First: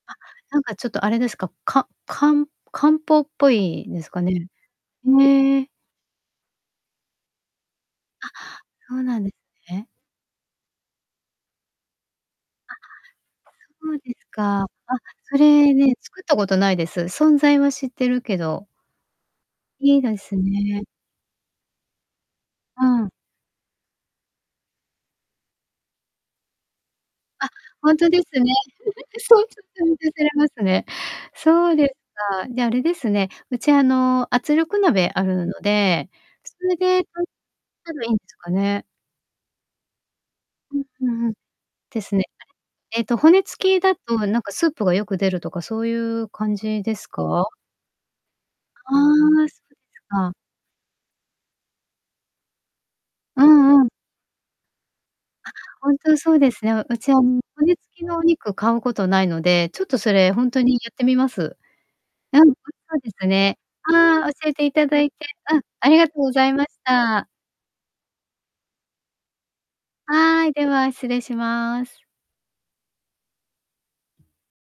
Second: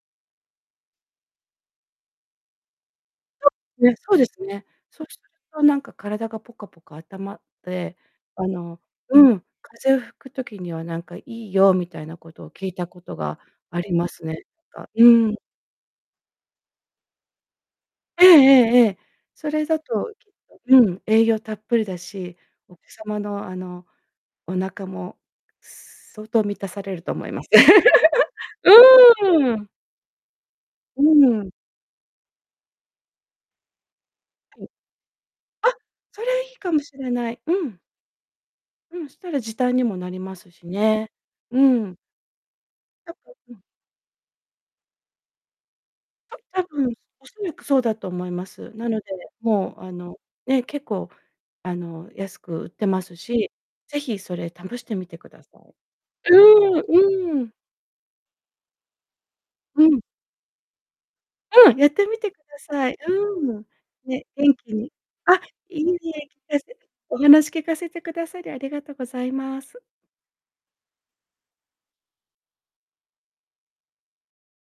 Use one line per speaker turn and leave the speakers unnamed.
あ、なんか、ちょっとあれですか、かか漢方っぽい です
そう
か
です
ね？
ね。そうする
へ
と、
え。
なんか、体がポカポカあったまって、
あ、
あの、
そうな
う
んで
ん。
すね。
風邪を引く時には、なんかいいよみたいなことを聞
あ、
いたことがあ
そ
り
う
ま
です
すね。
か。
か
あ、
うん。
それね、作ったことないです。存在は知ってる
ええ
けど。
ええええ。それだ
いい
と、
で
きっ
す
と、う
ね。
ん。栄養たっぷりだし、お子
うん。
様の、あの、お腹も相当満たされると思いま
あ、
す。
本当ですね。
うーん。
されますね。
うーん。
そうですか。じゃ、あれですね。うちあの、圧
はい。
力鍋あるの
あ、
で、
それい
そ
いか
れ
もし
で
れ ない。うん。
ばいいんですかね。
うん、したら時短にもなりますし
うんう
ね。
んうん。
うん。
ですね。えっと、骨
うん。
付きだと、なんか、スープがよく出るとか、そういう 感
多
じ
分、
です
おそ
か？
らくそうだと思います。な
ああ。
ので、
そうです
もう、あの
か。
ね、結構、あの、安く売ってます
う
し、
んうん。
ぜひそれ試してみてくだ
あ、
さい。
本当そうです
うーん。
ね。うちは骨
うーん。
付きのお肉買うことないので、ちょ
う
っと
ん。
それ、本当にやってみます。
うん、やってみてく
うん。おいし
ださ
そ
い。
うです
う
ね。
ーん。
あ
ね、
あ、教え
元
てい
気
た
に
だいて、
あ、
うん、
い
あ
い
りがとう
え、
ござい
聞か
ま
せ
し
てお
た。
話聞かせてくださりありがとうございます。
はい。では、失礼します。